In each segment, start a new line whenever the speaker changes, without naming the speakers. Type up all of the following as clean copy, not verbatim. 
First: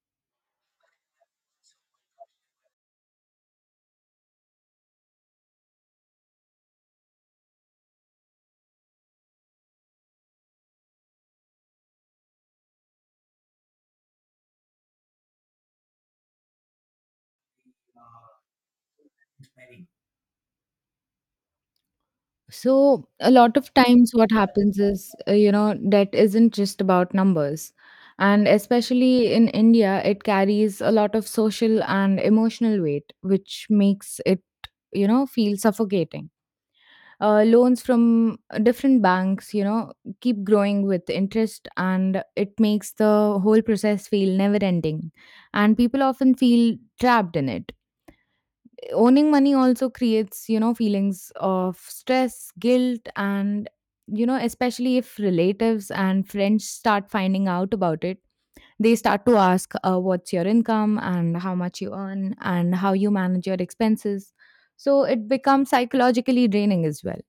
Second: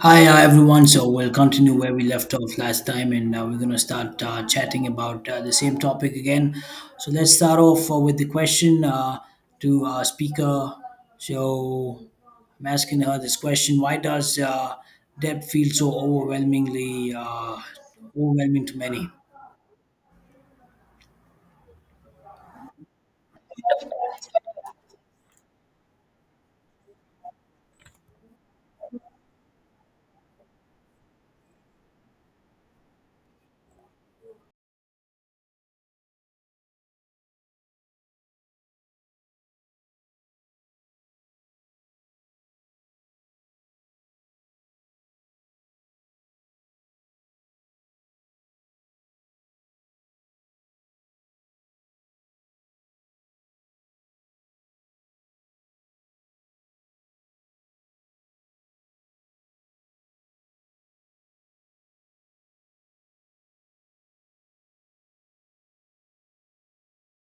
Hi everyone. So we'll continue where we left off last time, and we're gonna start chatting about the same topic again. So let's start off with the question to speaker. So I'm asking her this question: Why does debt feel so overwhelming to many?
So, a lot of times, what happens is, debt isn't just about numbers. And especially in India, it carries a lot of social and emotional weight, which makes it, feel suffocating. Loans from different banks, keep growing with interest, and it makes the whole process feel never ending. And people often feel trapped in it. Owning money also creates, feelings of stress, guilt, and, especially if relatives and friends start finding out about it, they start to ask what's your income and how much you earn and how you manage your expenses. So it becomes psychologically draining as well.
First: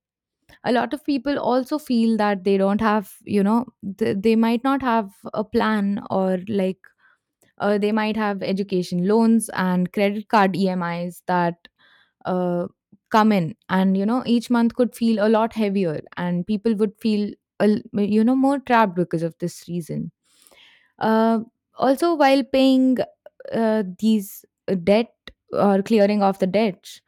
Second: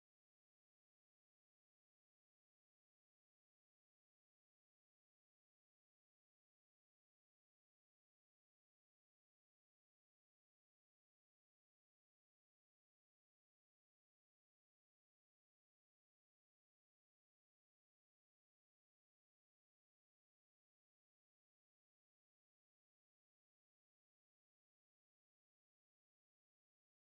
A lot of people also feel that they don't have, they might not have a plan, or like they might have education loans and credit card EMIs that uh, come in, and each month could feel a lot heavier, and people would feel a l- you know more trapped because of this reason uh, Also, while paying these debt, or clearing off the debts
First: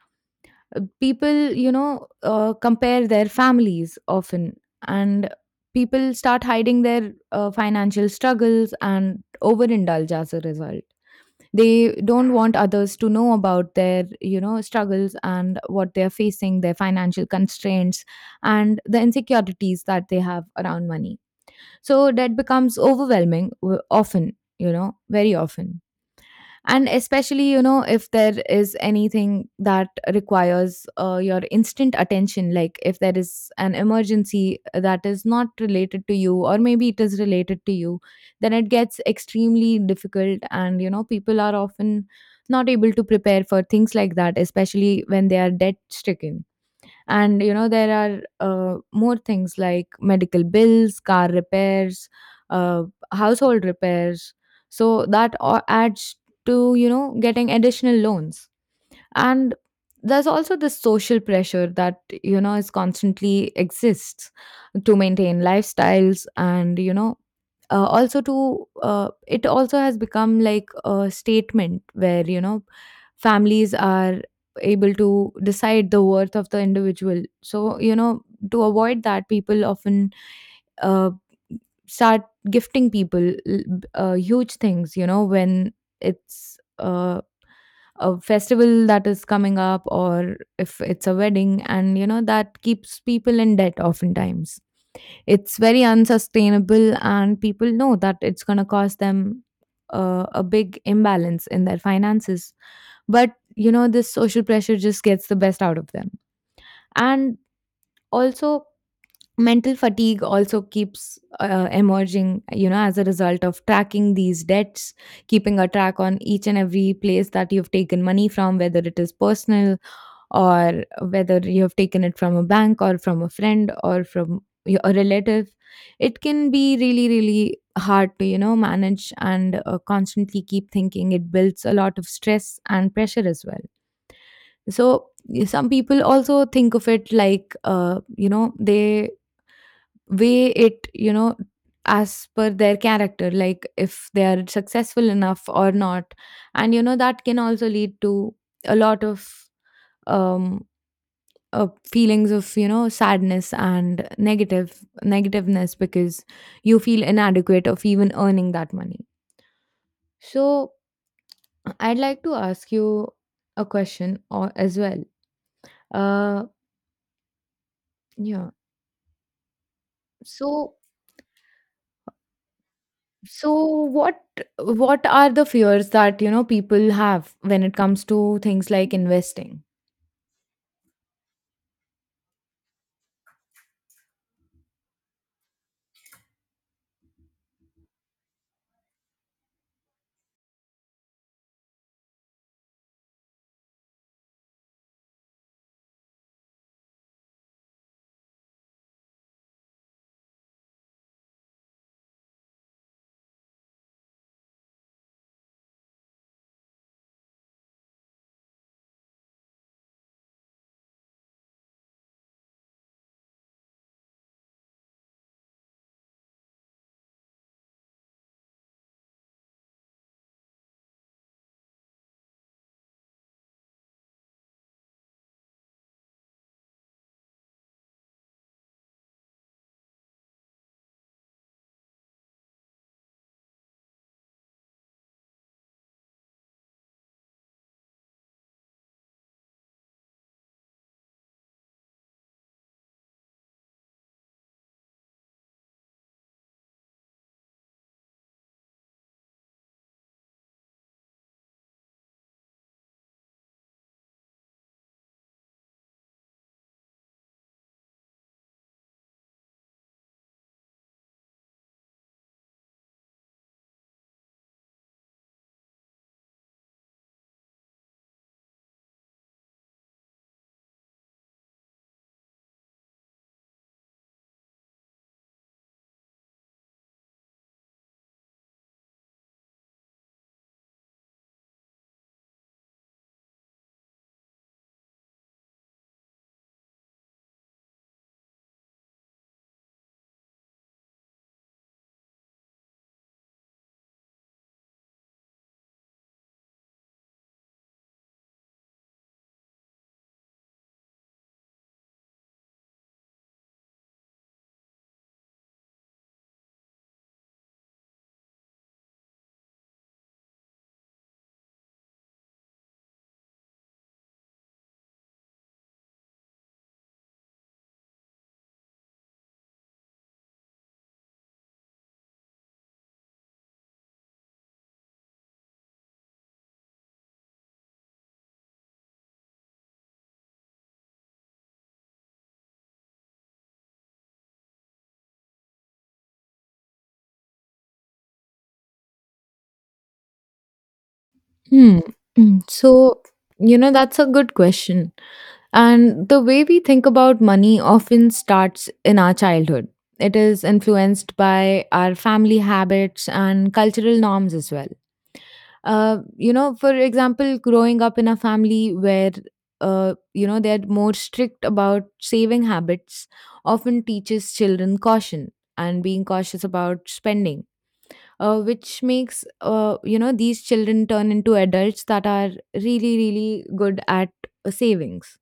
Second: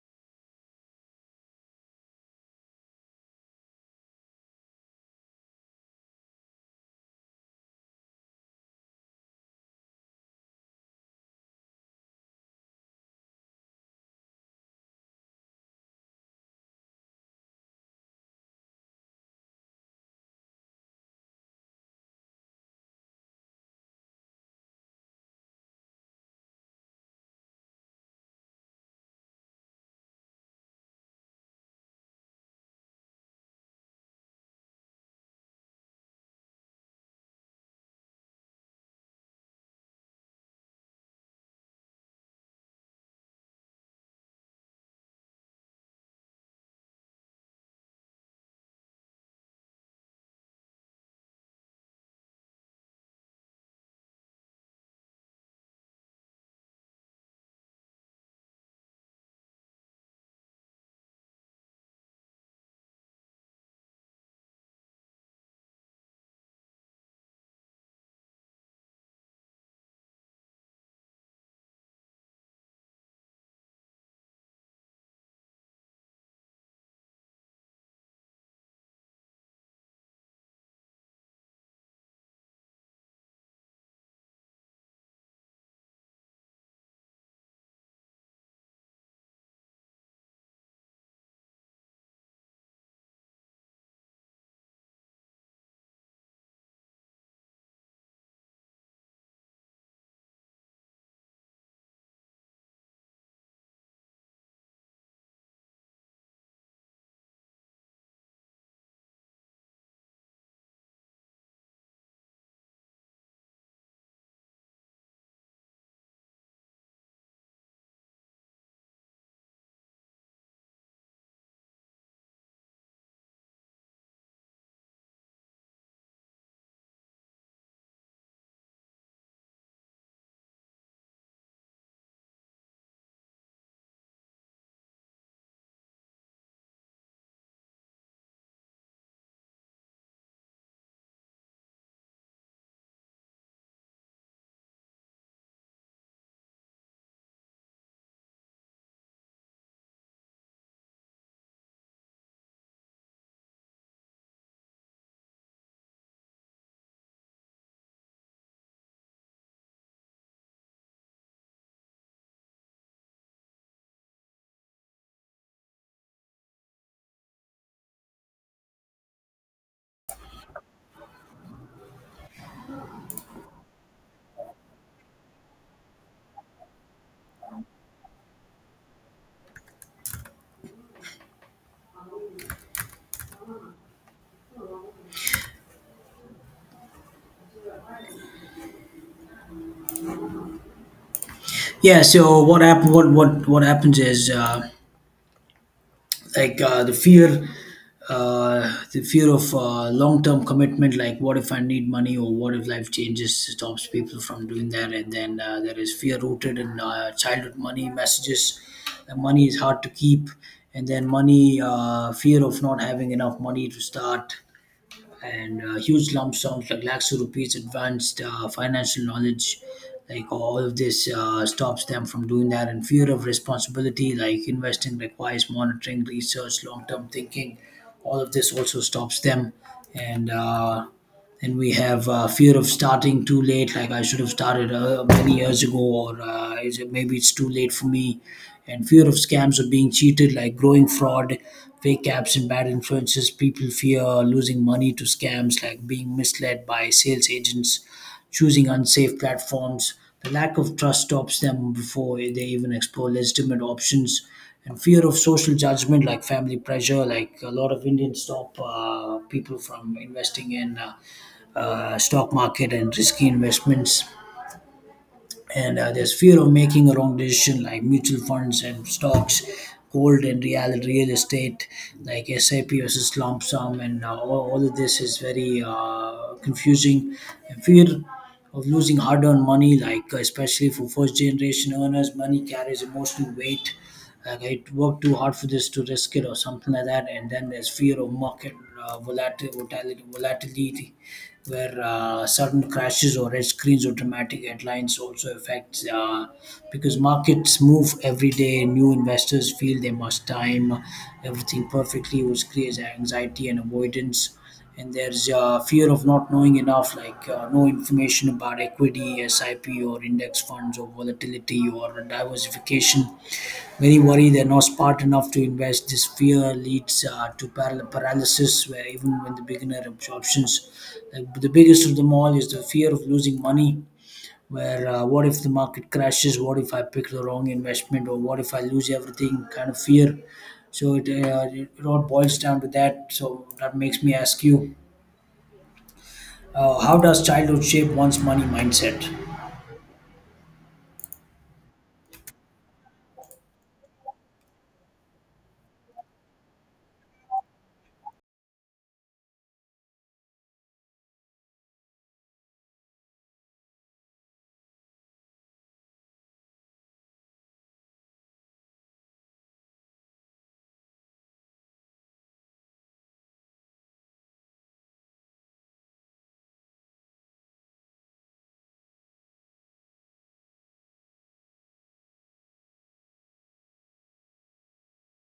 uh, people compare their families often. And people start hiding their financial struggles and overindulge as a result. They don't want others to know about their struggles, and what they're facing, their financial constraints, and the insecurities that they have around money. So that becomes overwhelming, often, very often. And especially, if there is anything that requires your instant attention, like if there is an emergency that is not related to you, or maybe it is related to you, then it gets extremely difficult, and people are often not able to prepare for things like that, especially when they are debt stricken. And there are more things like medical bills, car repairs, uh, household repairs. So that all adds to getting additional loans. And there's also this social pressure that is constantly exists to maintain lifestyles. And you know also to it also has become like a statement where families are able to decide the worth of the individual. So to avoid that, people often uh, start gifting people huge things, when it's a festival that is coming up, or if it's a wedding. And that keeps people in debt oftentimes. It's very unsustainable, and people know that it's going to cause them a big imbalance in their finances. But this social pressure just gets the best out of them. And also, mental fatigue also keeps emerging, as a result of tracking these debts, keeping a track on each and every place that you've taken money from, whether it is personal, or whether you have taken it from a bank, or from a friend, or from a relative. It can be really, really hard to manage, and constantly keep thinking. It builds a lot of stress and pressure as well. So some people also think of it like, they weigh it, as per their character, like if they are successful enough or not. And, that can also lead to a lot of um, feelings of, sadness and negativeness, because you feel inadequate of even earning that money. So I'd like to ask you a question or as well. Uh, yeah. So So, what are the fears that, people have when it comes to things like investing?
Yeah. So what happened? What happens is. Like uh, the fear the fear of long-term commitment, like what if I need money or what if life changes, stops people from doing that. And then there is fear rooted in childhood money messages that money is hard to keep. And then money fear of not having enough money to start, and huge lump sums like lakhs of rupees, advanced financial knowledge, like all of this stops them from doing that. And fear of responsibility, like investing requires monitoring, research, long term thinking, all of this also stops them. And then we have fear of starting too late, like I should have started many years ago, or is it maybe it's too late for me. And fear of scams or being cheated, like growing fraud, fake apps, and bad influences. People fear losing money to scams, like being misled by sales agents, choosing unsafe platforms. The lack of trust stops them before they even explore legitimate options. And fear of social judgment, like family pressure, like a lot of Indians stop people from investing in stock market and risky investments. And there's fear of making a wrong decision, like mutual funds and stocks, gold and real estate, like SIP versus lump sum, and all of this is very confusing. And fear of losing hard-earned money, like especially for first generation earners, money carries emotional weight, like I worked too hard for this to risk it, or something like that. And then there's fear of market volatility, where sudden crashes or red screens or dramatic headlines also affects, because markets move every day, new investors feel they must time everything perfectly, which creates anxiety and avoidance. And there's fear of not knowing enough, like no information about equity, SIP, or index funds, or volatility, or diversification. Many worry they're not smart enough to invest. This fear leads to paralysis, where even when the beginner absorptions, like the biggest of them all is the fear of losing money. Where what if the market crashes? What if I pick the wrong investment, or what if I lose everything? Kind of fear. So it all boils down to that. So that makes me ask you, how does childhood shape one's money mindset?
Hmm. So, that's a good question. And the way we think about money often starts in our childhood. It is influenced by our family habits and cultural norms as well. For example, growing up in a family where, they're more strict about saving habits often teaches children caution and being cautious about spending, which makes, these children turn into adults that are really, really good at savings.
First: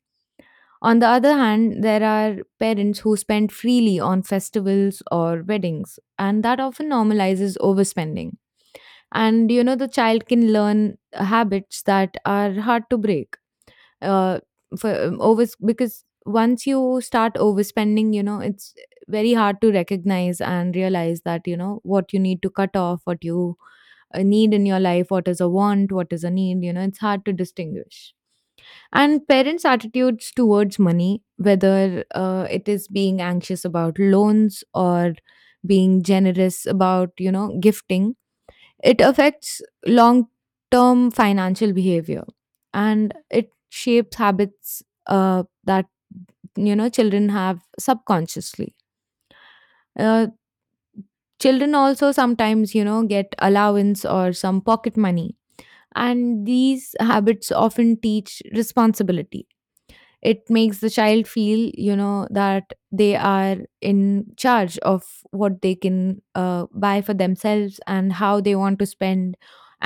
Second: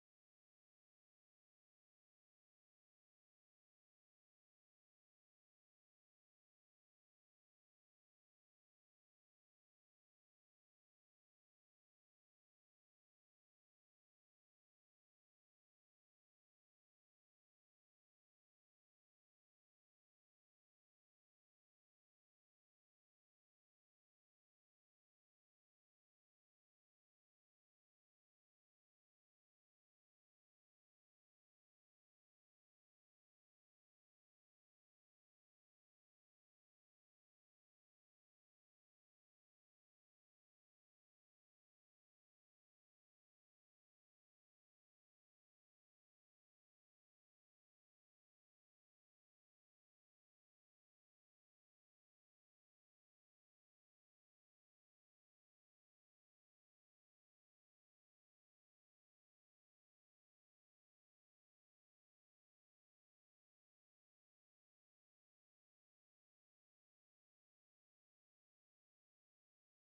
On the other hand, there are parents who spend freely on festivals or weddings, and that often normalizes overspending, and the child can learn habits that are hard to break. Uh, for over Because once you start overspending, it's very hard to recognize and realize that what you need to cut off, what you need in your life, what is a want, what is a need. It's hard to distinguish. And parents' attitudes towards money, whether it is being anxious about loans, or being generous about gifting, it affects long term financial behavior, and it shapes habits that children have subconsciously. Uh, Children also sometimes get allowance or some pocket money, and these habits often teach responsibility. It makes the child feel, that they are in charge of what they can buy for themselves, and how they want to spend.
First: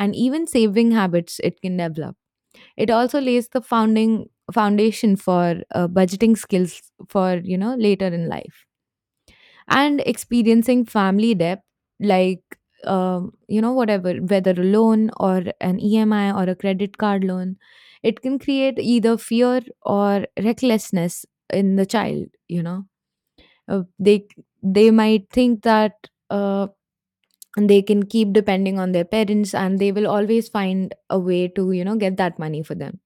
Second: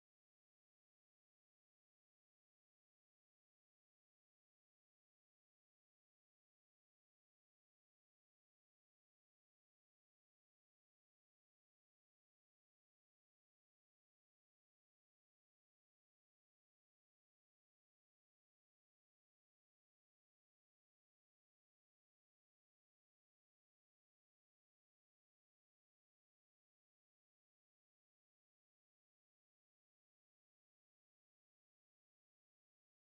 And even saving habits, it can develop. It also lays the founding foundation for budgeting skills for later in life. And experiencing family debt, like you know whatever whether a loan, or an EMI, or a credit card loan, it can create either fear or recklessness in the child. You know uh, they they might think that uh, they can keep depending on their parents, and they will always find a way to get that money for them.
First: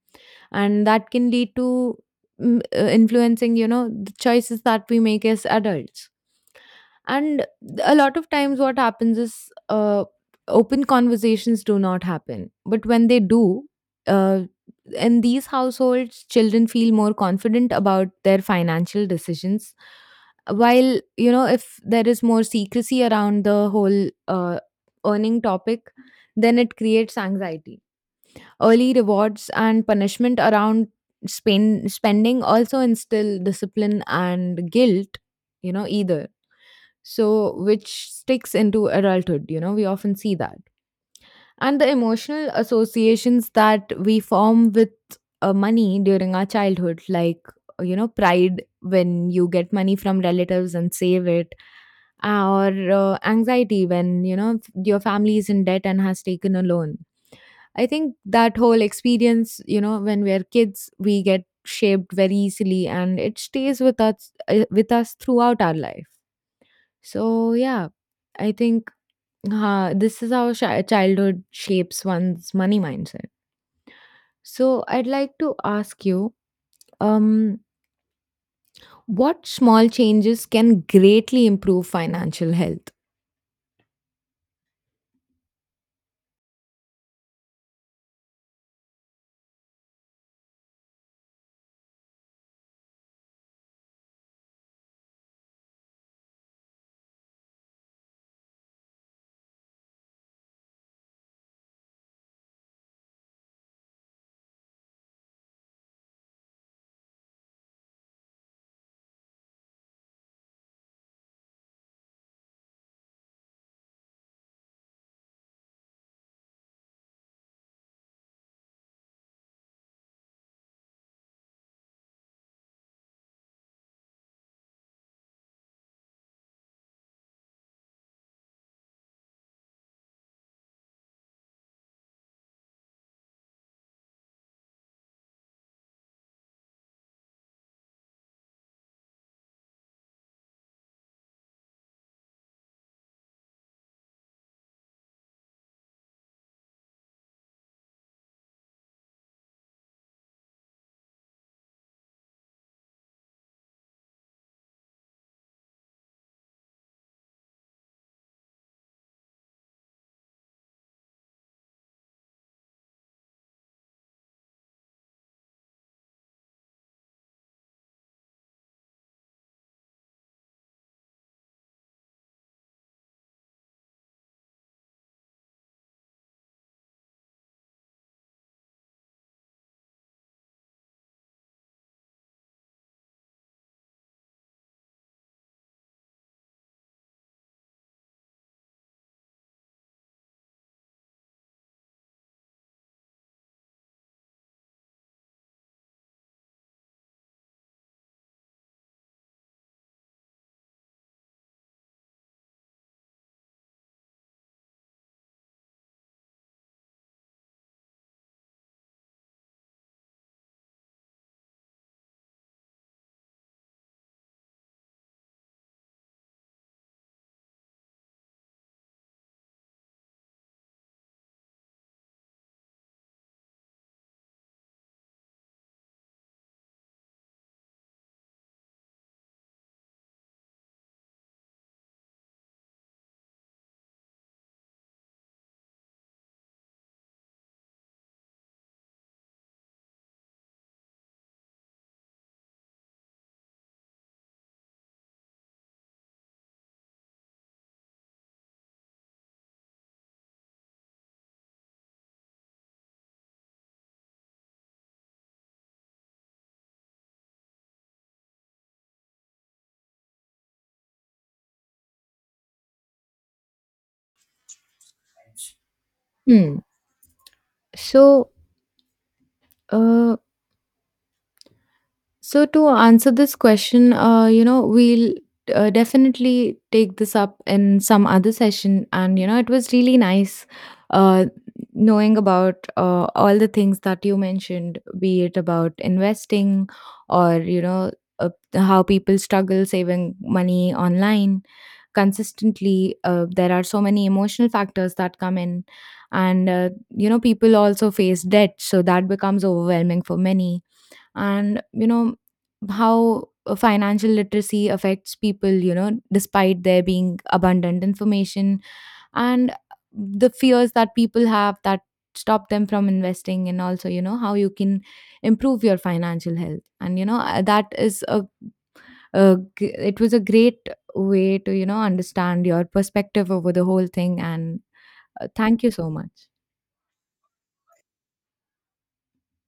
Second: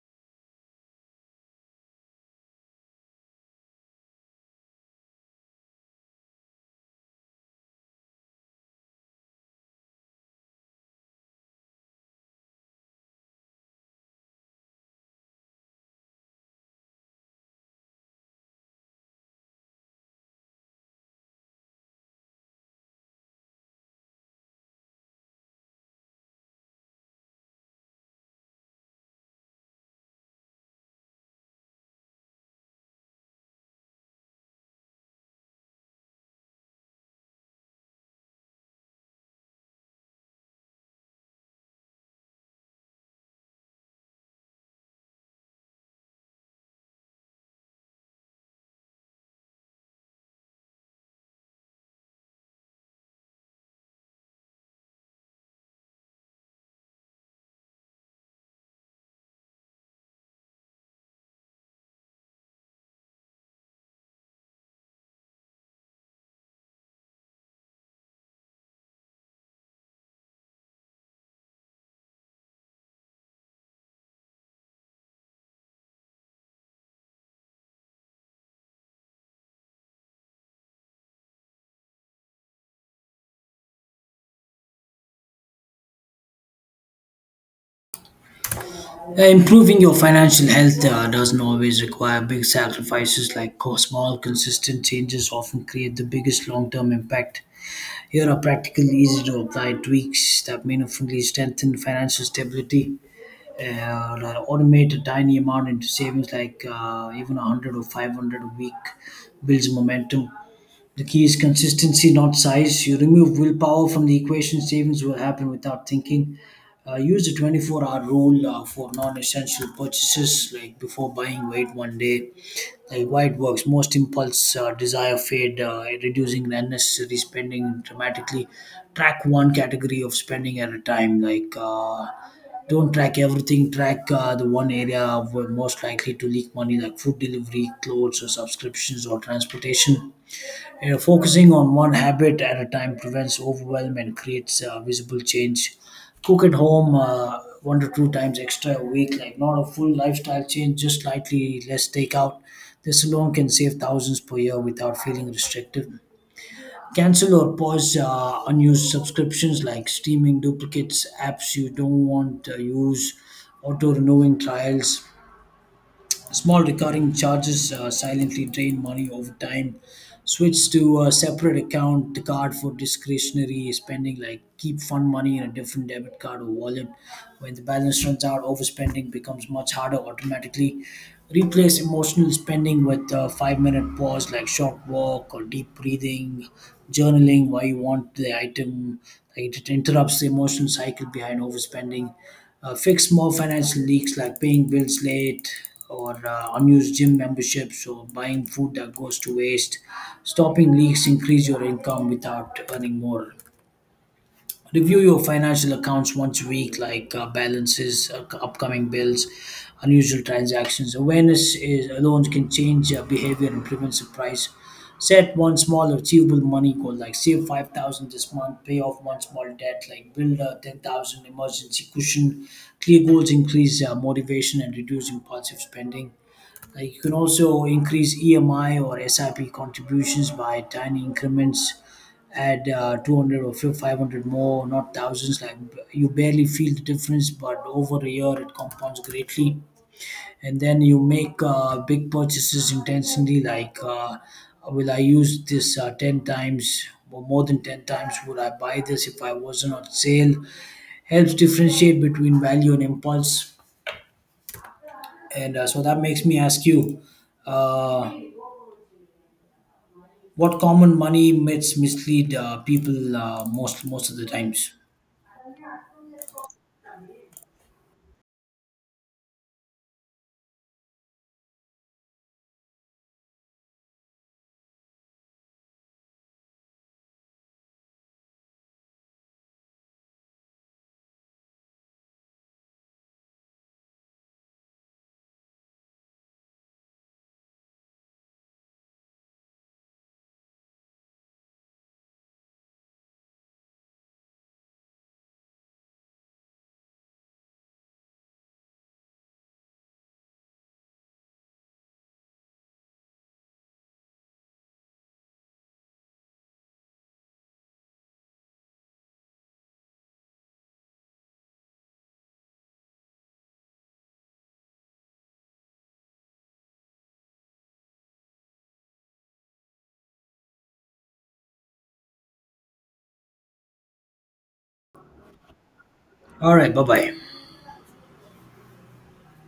And that can lead to influencing the choices that we make as adults. And a lot of times, what happens is open conversations do not happen. But when they do, uh, in these households, children feel more confident about their financial decisions. While, if there is more secrecy around the whole earning topic, then it creates anxiety. Early rewards and punishment around spending also instill discipline and guilt, you know, either so which sticks into adulthood. We often see that. And the emotional associations that we form with money during our childhood, like pride when you get money from relatives and save it, or anxiety when your family is in debt and has taken a loan. I think that whole experience, when we're kids, we get shaped very easily, and it stays with us throughout our life. So yeah, I think this is how childhood shapes one's money mindset. So I'd like to ask you, um, what small changes can greatly improve financial health?
Improving your financial health doesn't always require big sacrifices, like small, consistent changes often create the biggest long term impact. Here are practical, easy to apply tweaks that meaningfully strengthen financial stability. Uh, Automate a tiny amount into savings, like even 100 or 500 a week, builds momentum. The key is consistency, not size. You remove willpower from the equation, savings will happen without thinking. Use the 24-hour rule for non essential purchases, like before buying, wait 1 day. Like why it works. Most impulse desire fade, reducing unnecessary spending dramatically. Track one category of spending at a time. Like, don't track everything, track the one area where most likely to leak money, like food delivery, clothes, or subscriptions, or transportation. You know, focusing on one habit at a time prevents overwhelm and creates visible change. Cook at home one to two times extra a week, like not a full lifestyle change, just slightly less takeout. This alone can save thousands per year without feeling restrictive. Cancel or pause unused subscriptions, like streaming duplicates, apps you don't want to use, auto renewing trials. Small recurring charges silently drain money over time. Switch to a separate account card for discretionary spending, like keep fun money in a different debit card or wallet. When the balance runs out, overspending becomes much harder automatically. Replace emotional spending with a 5 minute pause, like short walk or deep breathing, journaling why you want the item. Like it interrupts the emotional cycle behind overspending. Fix more financial leaks, like paying bills late, or unused gym memberships, or buying food that goes to waste. Stopping leaks increase your income without earning more. Review your financial accounts once a week, like balances, upcoming bills, unusual transactions. Awareness is alone can change behavior and prevent surprise. Set one small achievable money goal, like save 5,000 this month, pay off one small debt, like build a 10,000 emergency cushion. Clear goals increase motivation and reduce impulsive spending. Like, you can also increase EMI or SIP contributions by tiny increments, add 200 or 500 more, not thousands. Like, you barely feel the difference, but over a year it compounds greatly. And then you make big purchases intentionally, like will I use this 10 times? Or more than 10 times? Would I buy this if I wasn't on sale? Helps differentiate between value and impulse. And so that makes me ask you, uh, what common money myths mislead people most of the times?
Hmm. So, uh, to answer this question, you know, we'll definitely take this up in some other session. And it was really nice uh, knowing about all the things that you mentioned, be it about investing, or how people struggle saving money online consistently. There are so many emotional factors that come in, and people also face debt, so that becomes overwhelming for many. And how financial literacy affects people despite there being abundant information, and the fears that people have that stop them from investing, and also how you can improve your financial health, and you know that is a g- it was a great way to understand your perspective over the whole thing. And thank you so much.
All right, bye bye.